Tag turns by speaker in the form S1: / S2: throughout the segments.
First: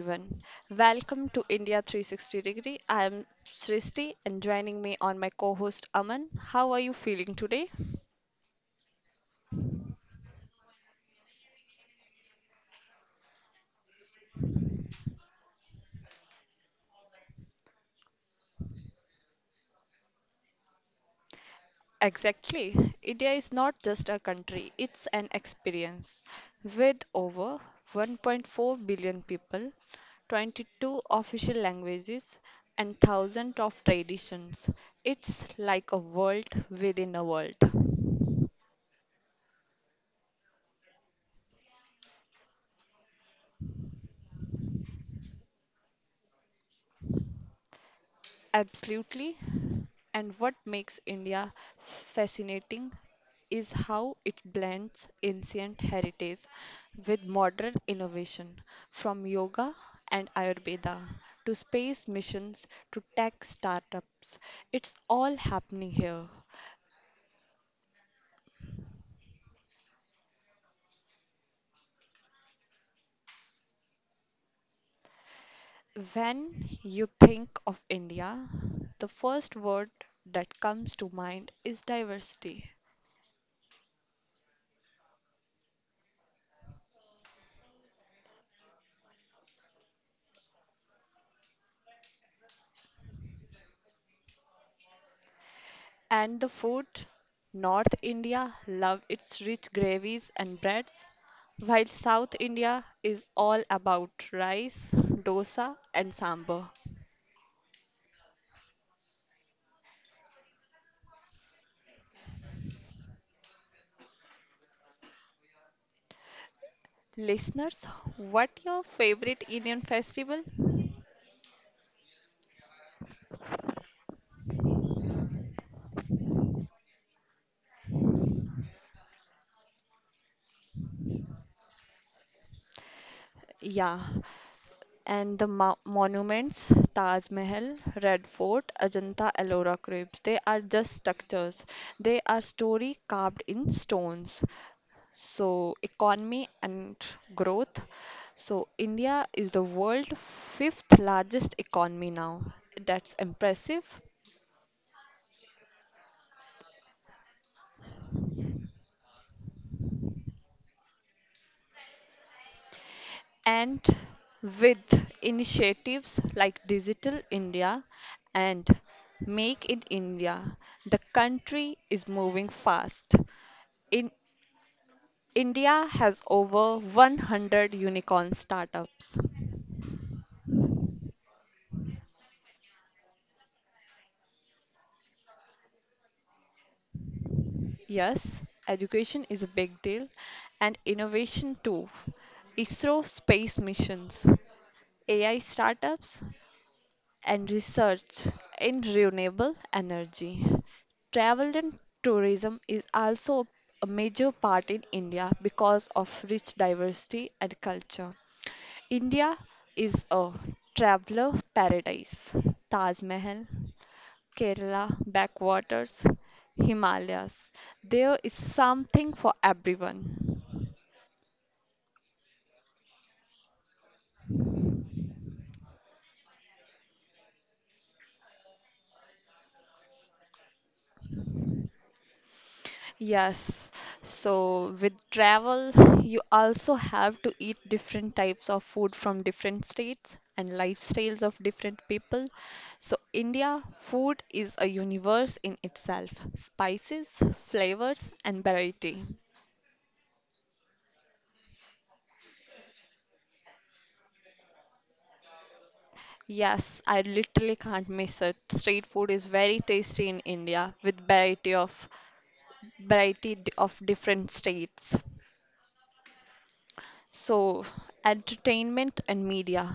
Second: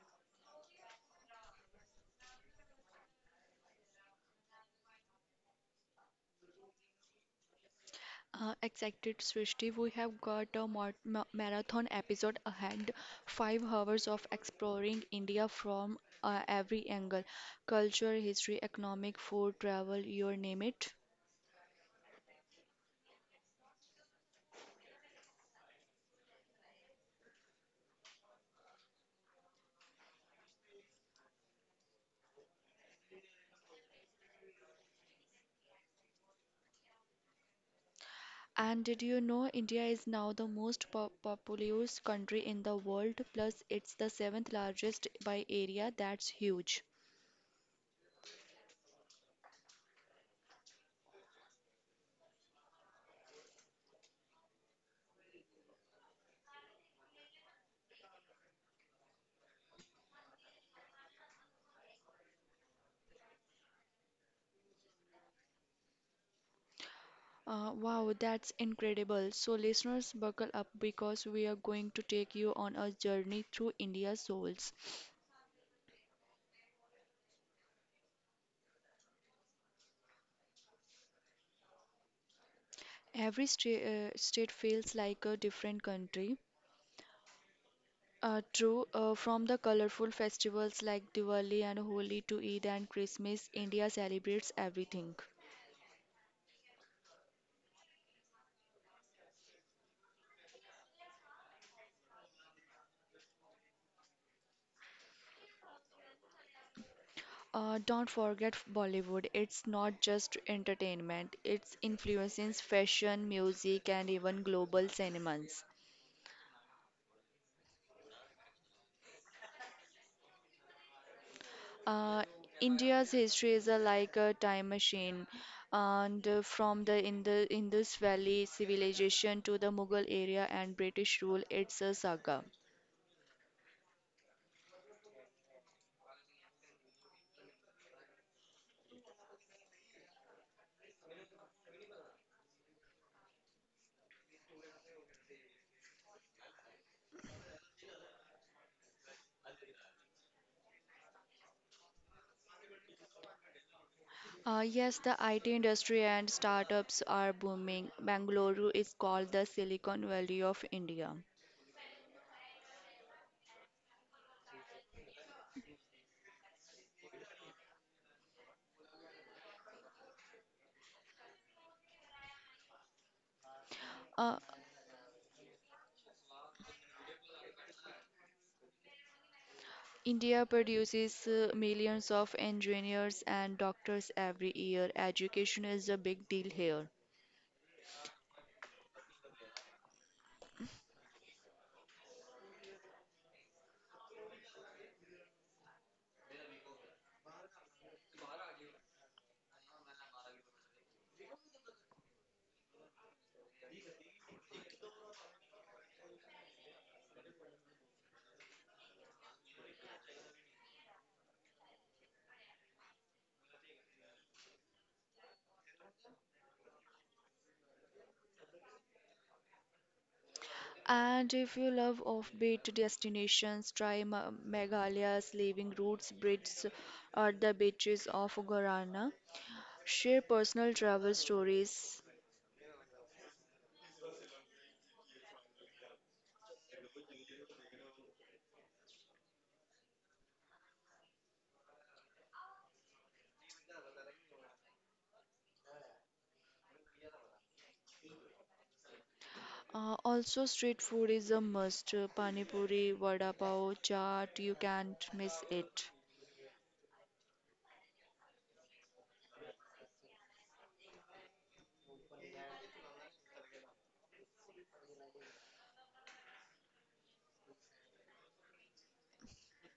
S1: everyone. Welcome to India 360 degree. I am Srishti and joining me on my co-host Aman. How are you feeling today?
S2: Exacted Srishti, we have got a marathon episode ahead. 5 hours of exploring India from every angle: culture, history, economic, food, travel, you name it.
S1: Exactly. India is not just a country, it's an experience. With over 1.4 billion people, 22 official languages, and thousands of traditions, it's like a world within a world.
S2: And did you know India is now the most populous country in the world? Plus, it's the seventh largest by area. That's huge.
S1: Absolutely. And what makes India fascinating is how it blends ancient heritage with modern innovation, from yoga and Ayurveda to space missions to tech startups. It's all happening here.
S2: Wow, that's incredible. So, listeners, buckle up because we are going to take you on a journey through India's souls.
S1: When you think of India, the first word that comes to mind is diversity.
S2: Every state feels like a different country. True, from the colorful festivals like Diwali and Holi to Eid and Christmas, India celebrates everything.
S1: And the food? North India love its rich gravies and breads, while South India is all about rice, dosa, and sambar.
S2: Don't forget Bollywood. It's not just entertainment, it's influences fashion, music, and even global cinemas.
S1: Listeners, what your favorite Indian festival?
S2: Uh, India's history is like a time machine, and from the Indus Valley civilization to the Mughal era and British rule, it's a saga.
S1: Yeah, and the mo monuments, Taj Mahal, Red Fort, Ajanta Ellora Crepes, they are just structures. They are story carved in stones. So, economy and growth. So, India is the world fifth largest economy now. That's impressive.
S2: Yes, the IT industry and startups are booming. Bangalore is called the Silicon Valley of India.
S1: And with initiatives like Digital India and Make in India, the country is moving fast. In
S2: Uh,
S1: India has over 100 unicorn startups.
S2: India produces millions of engineers and doctors every year. Education is a big deal here.
S1: Yes, education is a big deal and innovation too. ISRO space missions, AI startups, and research in renewable energy. Travel and tourism is also a major part in India because of rich diversity and culture. India is a traveler paradise. Taj Mahal, Kerala, backwaters, Himalayas. There is something for everyone.
S2: And if you love offbeat destinations, try Meghalaya's living roots, bridges, or the beaches of Guarana. Share personal travel stories.
S1: Yes. So with travel, you also have to eat different types of food from different states and lifestyles of different people. So India food is a universe in itself. Spices, flavors, and variety.
S2: Also, street food is a must. Pani puri, vada pav, chaat, you can't miss it.
S1: Yes, I literally can't miss it. Street food is very tasty in India with variety of different states. So, entertainment and media.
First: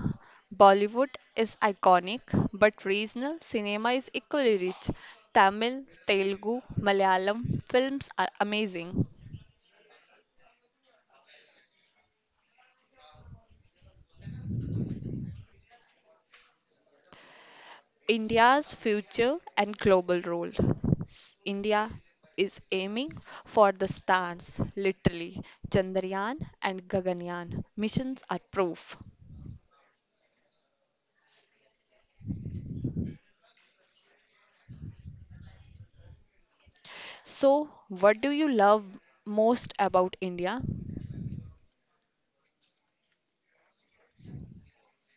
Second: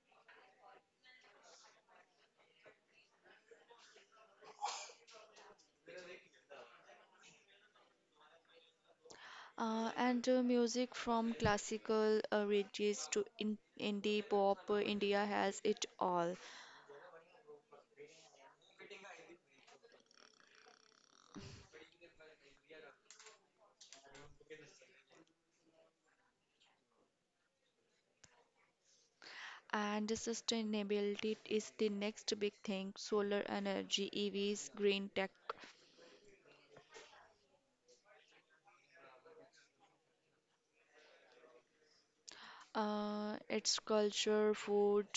S1: Bollywood is iconic, but regional cinema is equally rich. Tamil, Telugu, Malayalam films are amazing.
S2: And music from classical reaches to in indie pop, India has it all.
S1: India's future and global role. India is aiming for the stars, literally. Chandrayaan and Gaganyaan missions are proof.
S2: And sustainability is the next big thing: solar energy, EVs, green tech.
S1: So, what do you love most about India?
S2: It's culture, food,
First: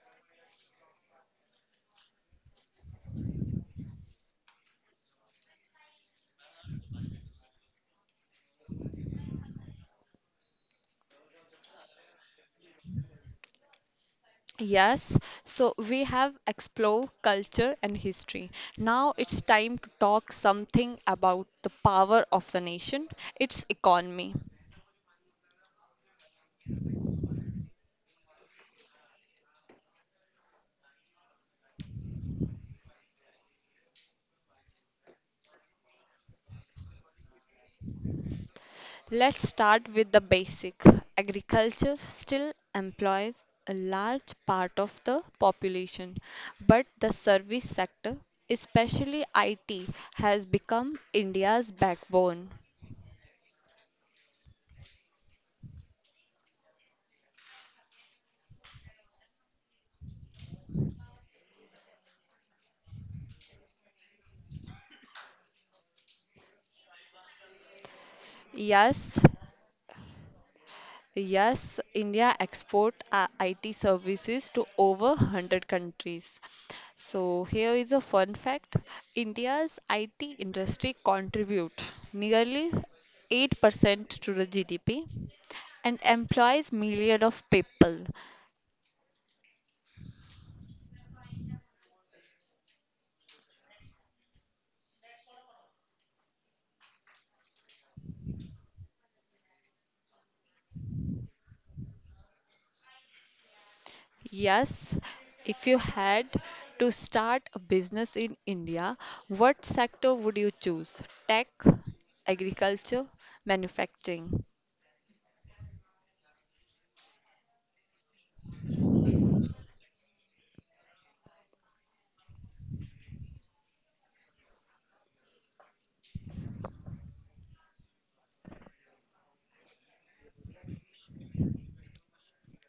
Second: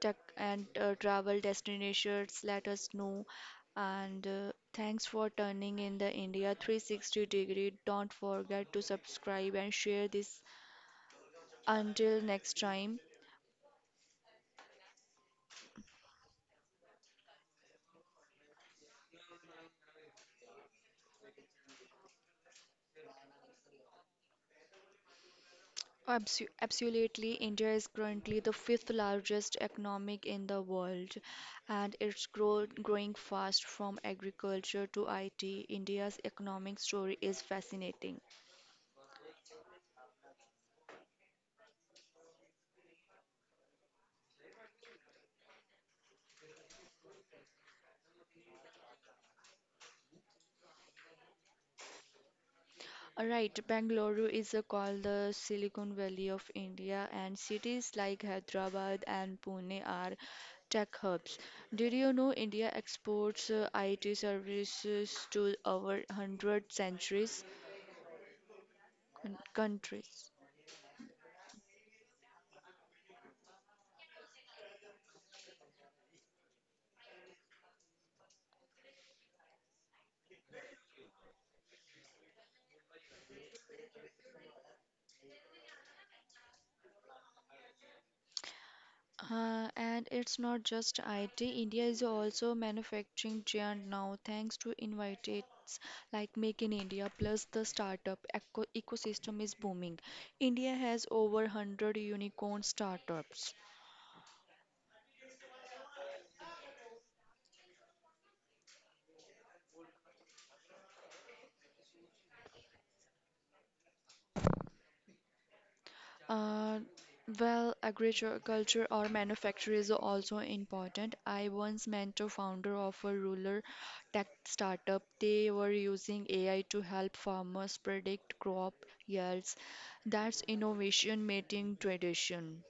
S2: tech, and travel destinations. Let us know. And thanks for turning in the India 360 degree. Don't forget to subscribe and share this. Until next time.
S1: Yes, so we have explored culture and history. Now it's time to talk something about the power of the nation, its economy.
S2: Absolutely, India is currently the fifth largest economic in the world, and it's growing fast from agriculture to IT. India's economic story is fascinating.
S1: Let's start with the basic. Agriculture still employs a large part of the population, but the service sector, especially IT, has become India's backbone.
S2: All right, Bengaluru is called the Silicon Valley of India, and cities like Hyderabad and Pune are tech hubs. Did you know India exports IT services to over 100 centuries
S1: Yes,
S2: countries?
S1: Yes, India export IT services to over 100 countries. So here is a fun fact. India's IT industry contribute nearly 8% to the GDP and employs millions of people.
S2: And it's not just IT, India is also manufacturing giant now thanks to invitates like Make in India. Plus the startup ecosystem is booming. India has over 100 unicorn startups.
S1: Yes, if you had to start a business in India, what sector would you choose? Tech, agriculture, manufacturing.
S2: Uh, well, agriculture or manufacture is also important. I once mentor founder of a rural tech startup. They were using AI to help farmers predict crop yields. That's innovation meeting tradition.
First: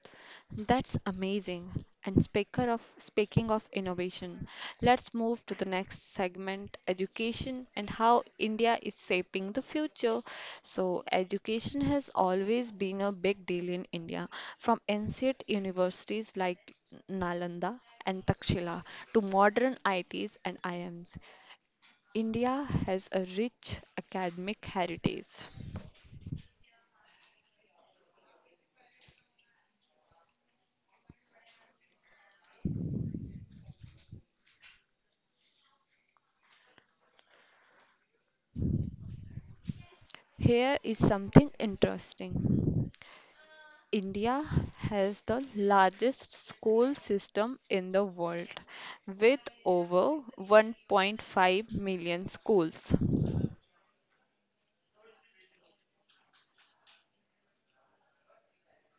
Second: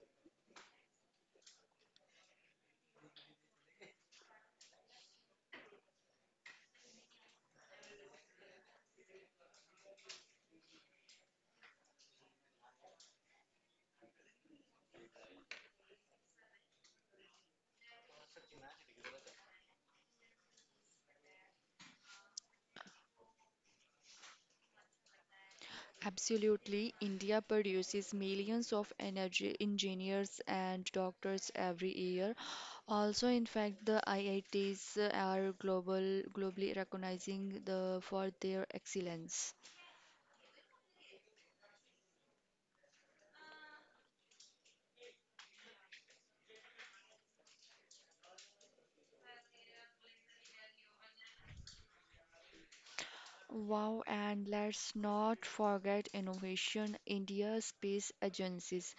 S1: That's amazing. And speaker of speaking of innovation, let's move to the next segment, education and how India is shaping the future. So, education has always been a big deal in India, from ancient universities like Nalanda and Takshila to modern ITs and IMs. India has a rich academic heritage.
S2: Absolutely, India produces millions of energy engineers and doctors every year. Also, in fact, the IITs are globally recognizing the for their excellence.
S1: Here is something interesting. India has the largest school system in the world, with over 1.5 million schools.
S2: Wow, and let's not forget innovation. India Space Agencies.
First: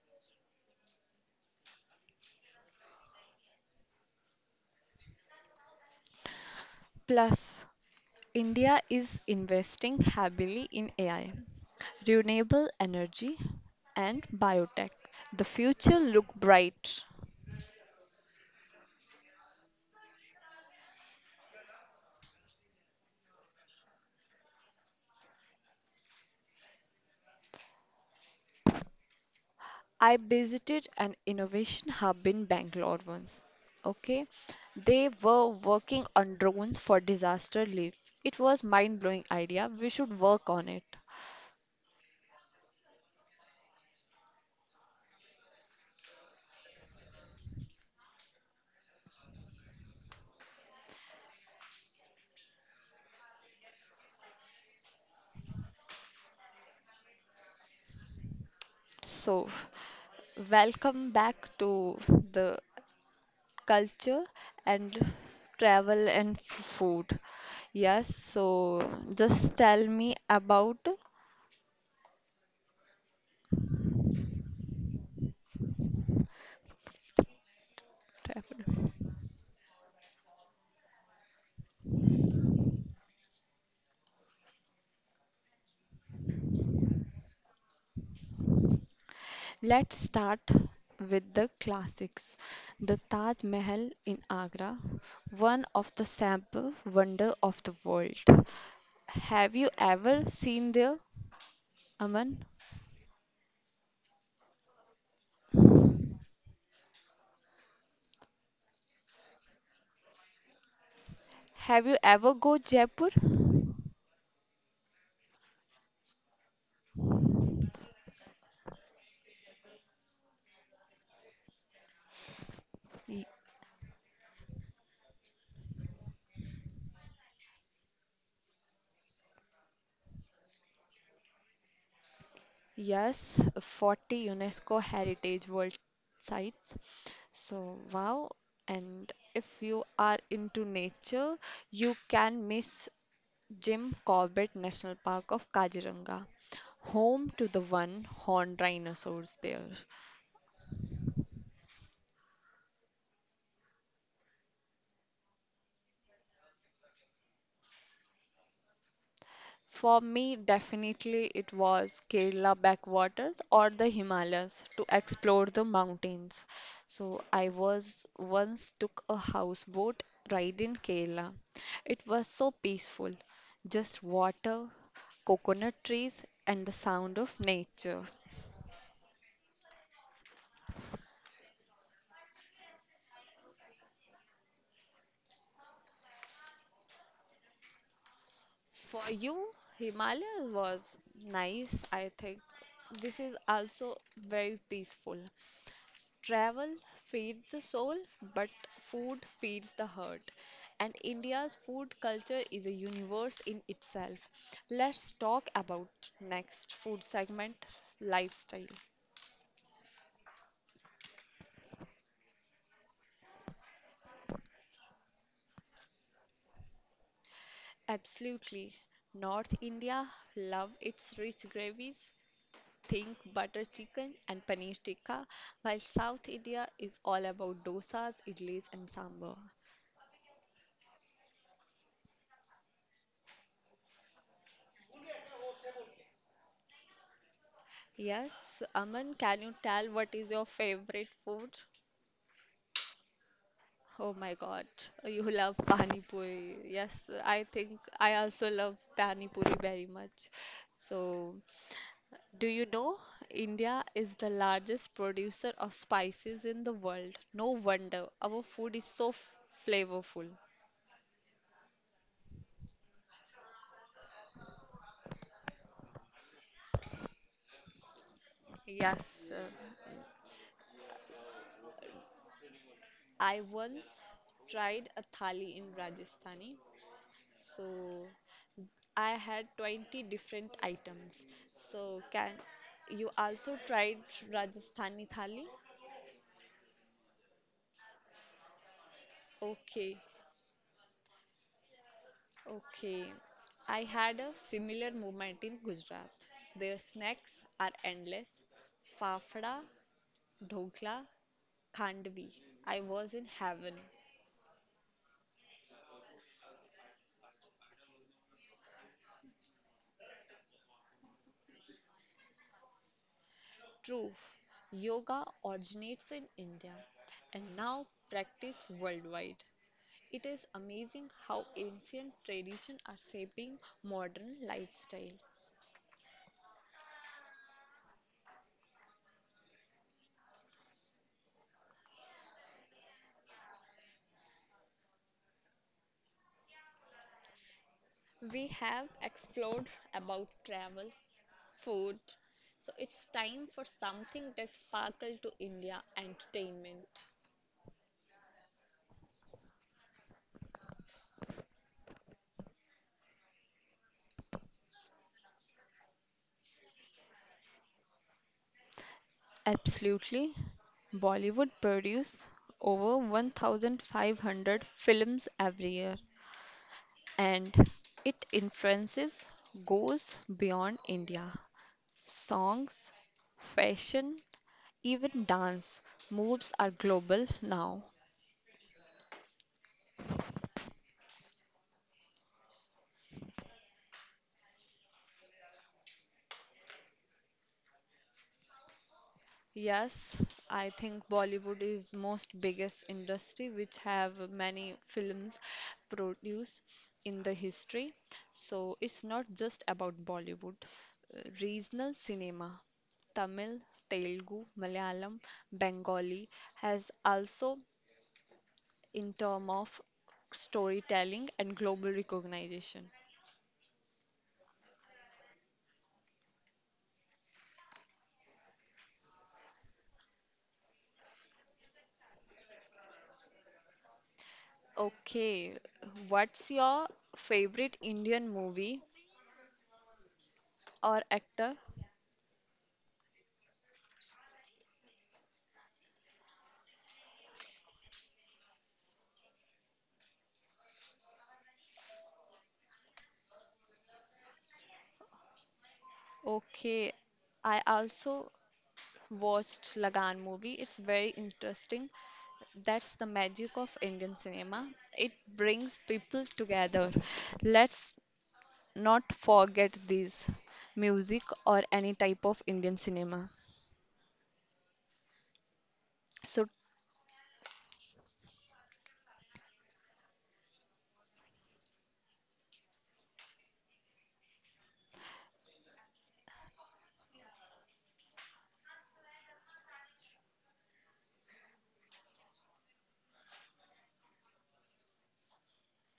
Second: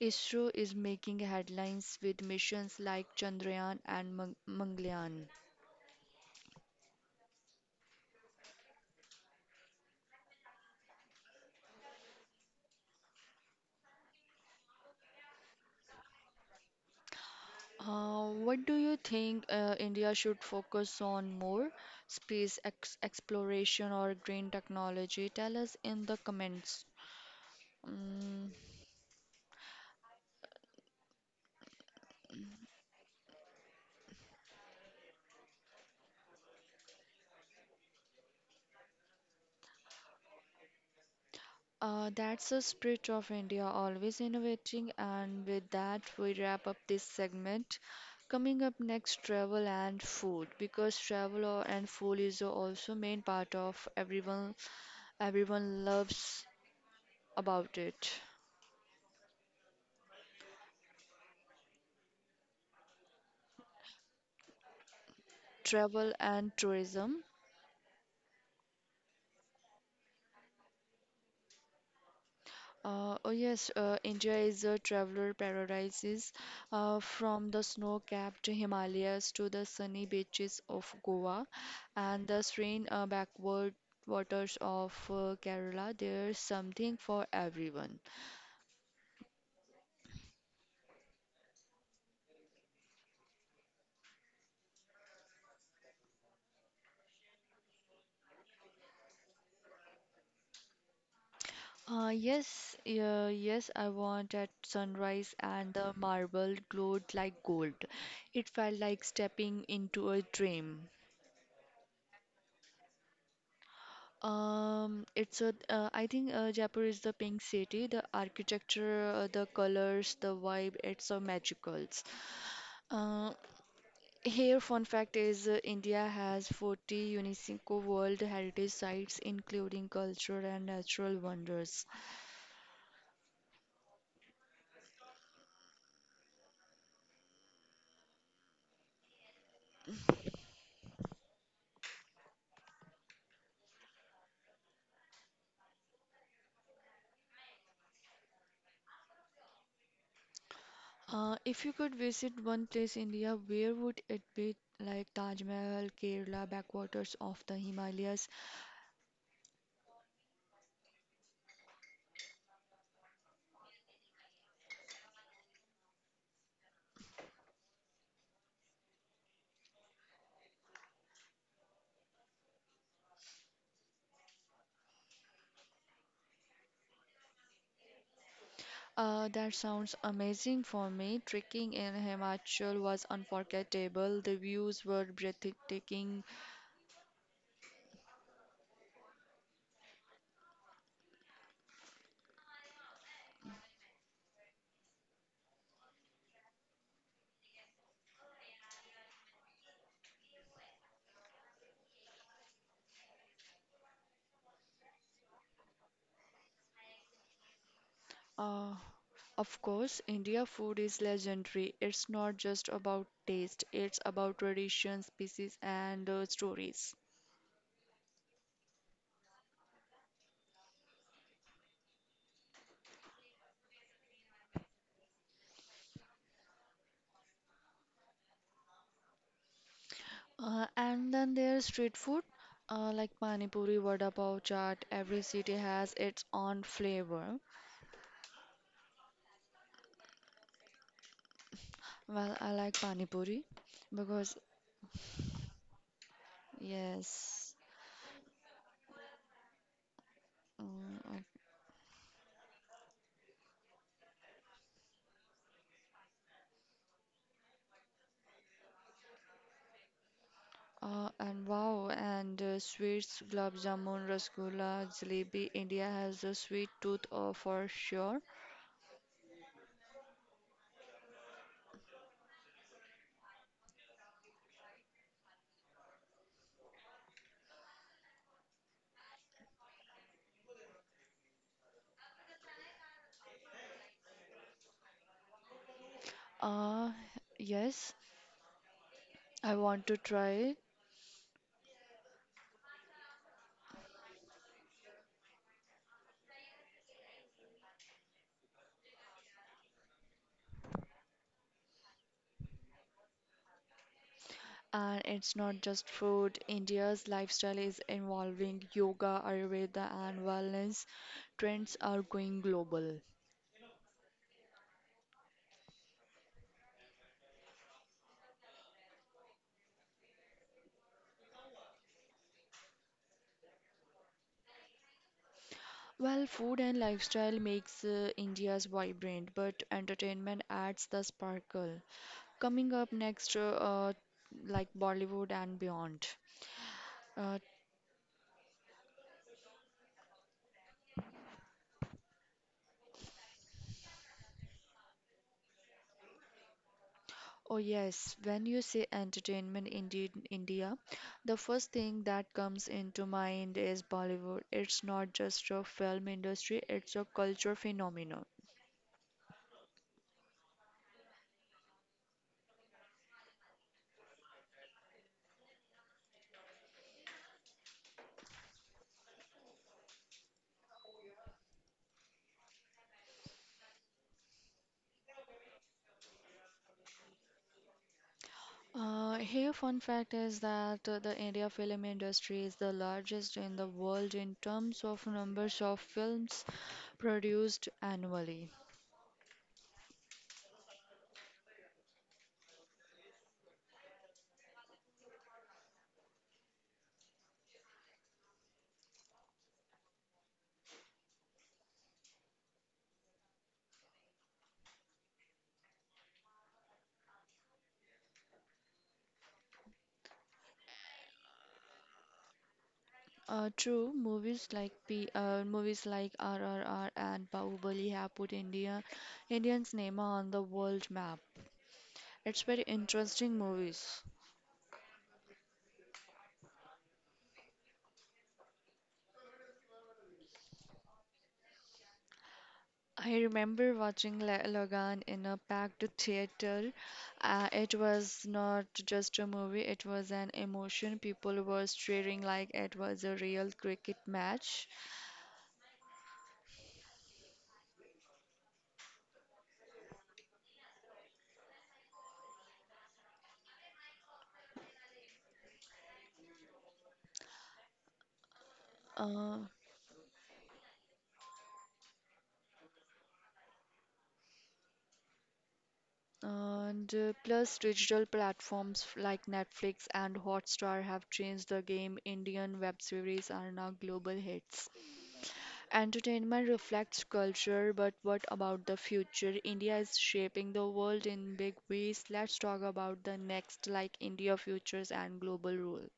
S2: ISRO is making headlines with missions like Chandrayaan and Mangalyaan.
S1: Plus, India is investing heavily in AI, renewable energy, and biotech. The future look bright.
S2: What do you think India should focus on more? Space ex exploration or green technology? Tell us in the comments. Mm,
S1: I visited an innovation hub in Bangalore once. Okay, they were working on drones for disaster relief. It was mind-blowing idea. We should work on it.
S2: that's the spirit of India, always innovating. And with that, we wrap up this segment. Coming up next, travel and food, because travel and food is also main part of everyone loves about it.
S1: So, welcome back to the culture and travel
S2: Travel
S1: and
S2: and
S1: food.
S2: tourism.
S1: Yes, so just tell me about
S2: Oh yes, India is a traveler paradise. From the snow-capped
S1: travel.
S2: Himalayas to the sunny beaches of Goa and the serene backward waters of Kerala, there's something for everyone.
S1: Let's start with the classics. The Taj Mahal in Agra, one of the sample wonder of the world. Have you ever seen there,
S2: Uh,
S1: Aman?
S2: yes, yeah, yes, I want at sunrise and the marble glowed like gold. It felt like stepping into a dream.
S1: Have you ever go Jaipur?
S2: I think Jaipur is the pink city. The architecture, the colors, the vibe, it's a magical.
S1: Y-
S2: Uh, Here, fun fact is India has 40 UNESCO World Heritage Sites, including cultural and natural wonders.
S1: yes, 40 UNESCO Heritage World Sites. So wow, and if you are into nature, you can miss Jim Corbett National Park of Kaziranga, home to the one horned rhinoceros there.
S2: If you could visit one place in India, where would it be? Like Taj Mahal, Kerala, backwaters of the Himalayas.
S1: For me, definitely it was Kerala backwaters or the Himalayas to explore the mountains. So I was once took a houseboat ride in Kerala. It was so peaceful, just water, coconut trees, and the sound of nature.
S2: That sounds amazing for me. Trekking in Himachal was unforgettable. The views were breathtaking.
S1: For you, Himalaya was nice, I think. This is also very peaceful. Travel feeds the soul, but food feeds the heart. And India's food culture is a universe in itself. Let's talk about next food segment, lifestyle.
S2: Uh, of course, India food is legendary. It's not just about taste, it's about tradition, species, and stories.
S1: Absolutely. North India love its rich gravies, think butter chicken and paneer tikka, while South India is all about dosas, idlis, and sambar.
S2: And then there's street food, like pani puri, vada pav, chaat. Every city has its own flavor.
S1: Yes, Aman, can you tell what is your favorite food?
S2: Well, I like pani puri
S1: Oh my
S2: because,
S1: God, you love pani puri. Yes, I
S2: yes.
S1: think I also love pani puri very much.
S2: Mm.
S1: So, do you know India is the largest producer of spices in the world? No wonder our food is so f flavorful.
S2: And wow, and sweets, gulab jamun, rasgulla, jalebi. India has a sweet tooth for sure.
S1: Yes. I once tried a thali in Rajasthani. So I had 20 different items. So can you also tried Rajasthani thali?
S2: Uh, yes, I want
S1: Okay,
S2: to try.
S1: okay. I had a similar moment in Gujarat. Their snacks are endless. Fafda, dhokla, khandvi. I was in heaven.
S2: And it's not just food. India's lifestyle is involving yoga, Ayurveda, and wellness. Trends are going global.
S1: True, yoga originates in India and now practiced worldwide. It is amazing how ancient traditions are shaping modern lifestyle.
S2: Well, food and lifestyle makes India's vibrant, but entertainment adds the sparkle. Coming up next, like Bollywood and beyond. Uh,
S1: We have explored about travel, food, so it's time for something that sparkle to India entertainment.
S2: oh yes, when you say entertainment in India, the first thing that comes into mind is Bollywood. It's not just a film industry, it's a culture phenomenon.
S1: Absolutely. Bollywood produces over 1,500 films every year, and its influences goes beyond India. Songs, fashion, even dance moves are global now.
S2: Here, fun fact is that the India film industry is the largest in the world in terms of numbers of films produced annually.
S1: Yes, I think Bollywood is most biggest industry which have many films produced in the history. So it's not just about Bollywood. Regional cinema, Tamil, Telugu, Malayalam, Bengali has also in term of storytelling and global recognition.
S2: True, movies like RRR and Bahubali have put Indian cinema on the world map. It's very interesting movies.
S1: Okay, what's your favorite Indian movie or actor?
S2: I remember watching Logan in a packed theater. It was not just a movie, it was an emotion. People were cheering like it was a real cricket match.
S1: Okay, I also watched Lagan movie. It's very interesting. That's the magic of Indian cinema. It brings people together. Let's not
S2: Uh,
S1: forget this music or any type of Indian cinema. So
S2: and plus, digital platforms like Netflix and Hotstar have changed the game. Indian web series are now global hits. Entertainment reflects culture, but what about the future? India is shaping the world in big ways. Let's talk about the next, like India futures and global role.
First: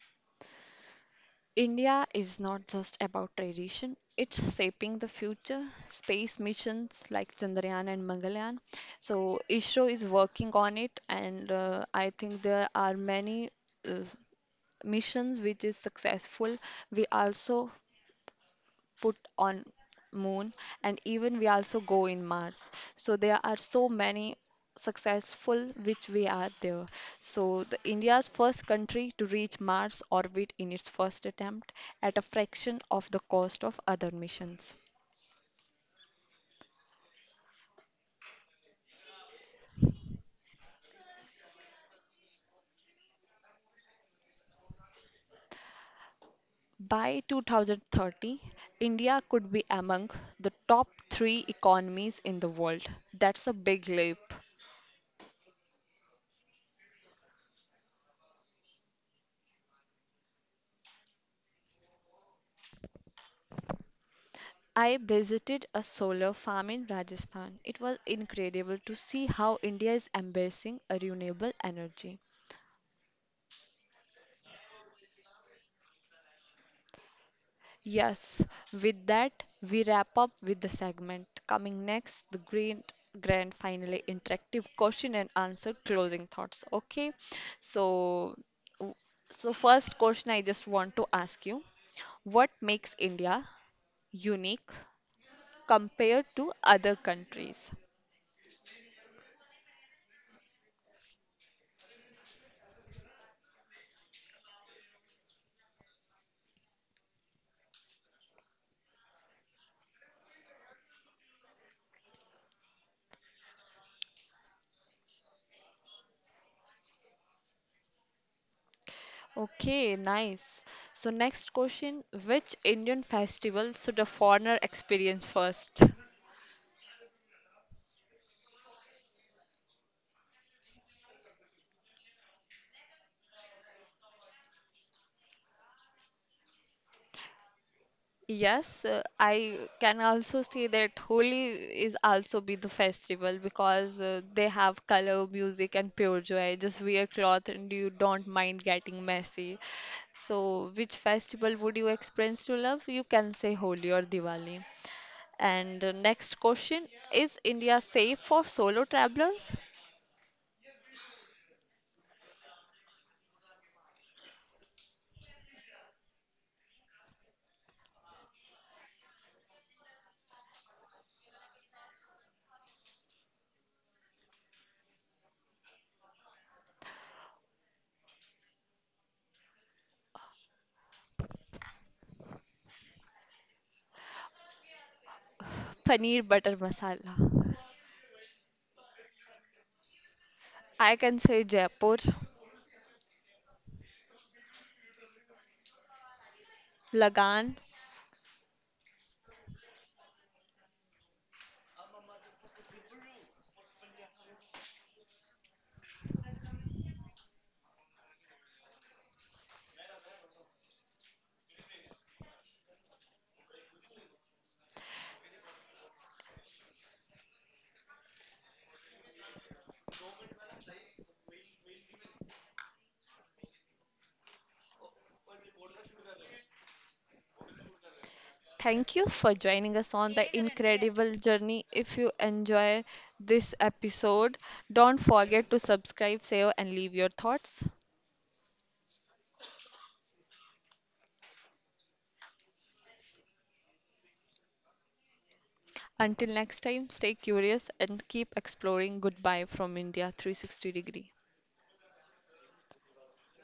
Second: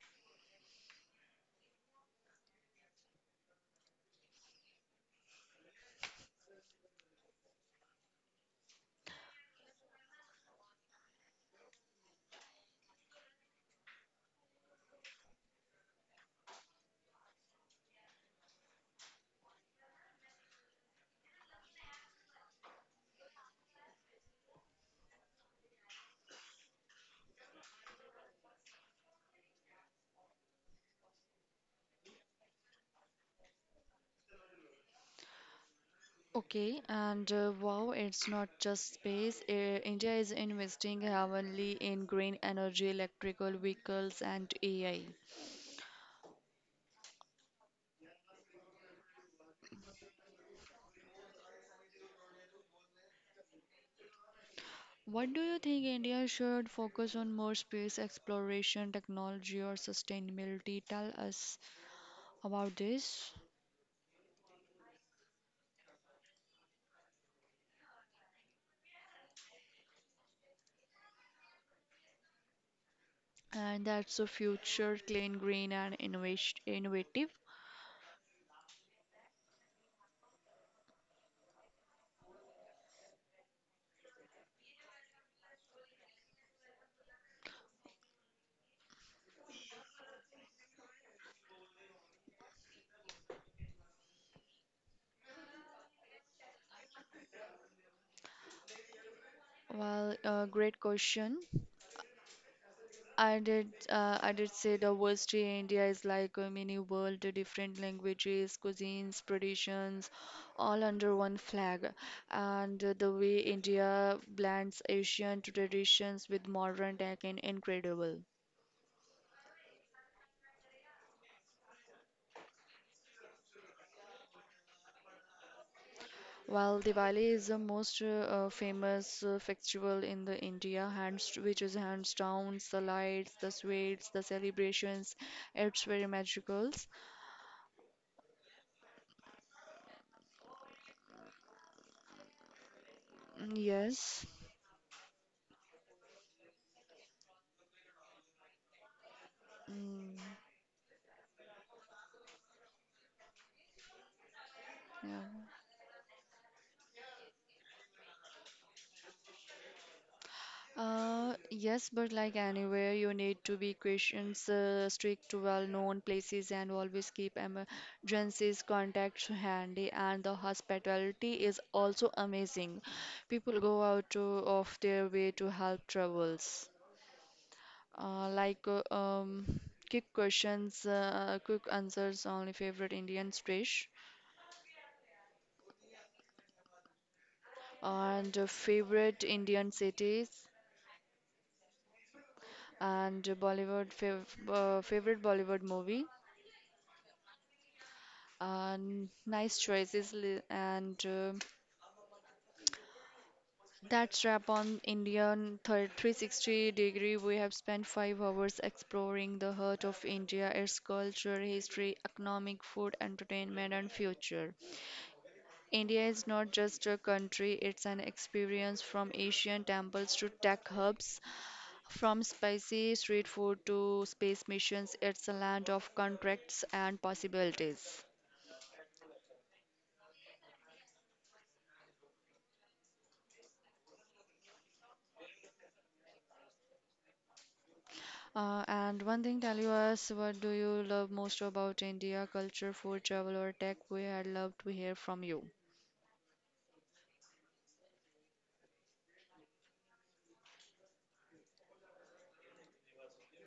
S1: India is not just about tradition, it's shaping the future. Space missions like Chandrayaan and Mangalyaan. So, ISRO is working on it, and I think there are many uh, missions which is successful. We also put on moon and even we also go in mars so there are so many successful which we are there so the india's first country to reach mars orbit in its first attempt at a fraction of the cost of other missions
S2: Okay, and wow, it's not just space. India is investing heavily in green energy, electrical vehicles, and AI.
S1: by 2030, India could be among the top 3 economies in the world. That's a big leap.
S2: What do you think India should focus on more: space exploration, technology, or sustainability? Tell us about this.
S1: I visited a solar farm in Rajasthan. It was incredible to see how India is embracing a renewable energy.
S2: And that's the future: clean, green, and innovation innovative.
S1: Yes, with that, we wrap up with the segment. Coming next, the green grand finally interactive question and answer closing thoughts. Okay, so w- so first question I just want to ask you, what makes India unique compared to other countries?
S2: Well, great question. I did say diversity in India is like a mini world: the different languages, cuisines, traditions, all under one flag. And the way India blends ancient traditions with modern tech is incredible.
S1: Okay, nice. So next question, which Indian festival should a foreigner experience first?
S2: While Diwali is the most famous festival in the India, hands which is hands down, the lights, the sweets, the celebrations, it's very magical.
S1: Yes, I can also say that Holi is also be the festival
S2: Mm.
S1: because
S2: Yes.
S1: they have color, music, and pure joy. Just wear cloth and you don't mind getting messy.
S2: Mm,
S1: So, which festival would you experience to love? You can say Holi or Diwali.
S2: yeah.
S1: And next question, is India safe for solo travelers?
S2: Yes, but like anywhere, you need to be cautious, stick to well-known places, and always keep emergencies contacts handy. And the hospitality is also amazing. People go out to, of their way to help travels. Uh, like uh, um, quick questions, quick answers only: favorite Indian dish,
S1: Paneer butter masala.
S2: and favorite Indian cities,
S1: I can say Jaipur,
S2: and Bollywood fav favorite Bollywood movie.
S1: Lagan.
S2: And nice choices and that's wrap on Indian thir 360 degree. We have spent 5 hours exploring the heart of India, its culture, history, economic, food, entertainment, and future. India is not just a country, it's an experience from Asian temples to tech hubs, from spicy street food to space missions. It's a land of contracts and possibilities.
S1: Thank you for joining us on the incredible journey. If you enjoy this episode, don't forget to subscribe, save, and leave your thoughts.
S2: And one thing, tell you us what do you love most about India, culture, food, travel, or tech? We had loved to hear from you.
S1: Until next time, stay curious and keep exploring. Goodbye from India 360 degree.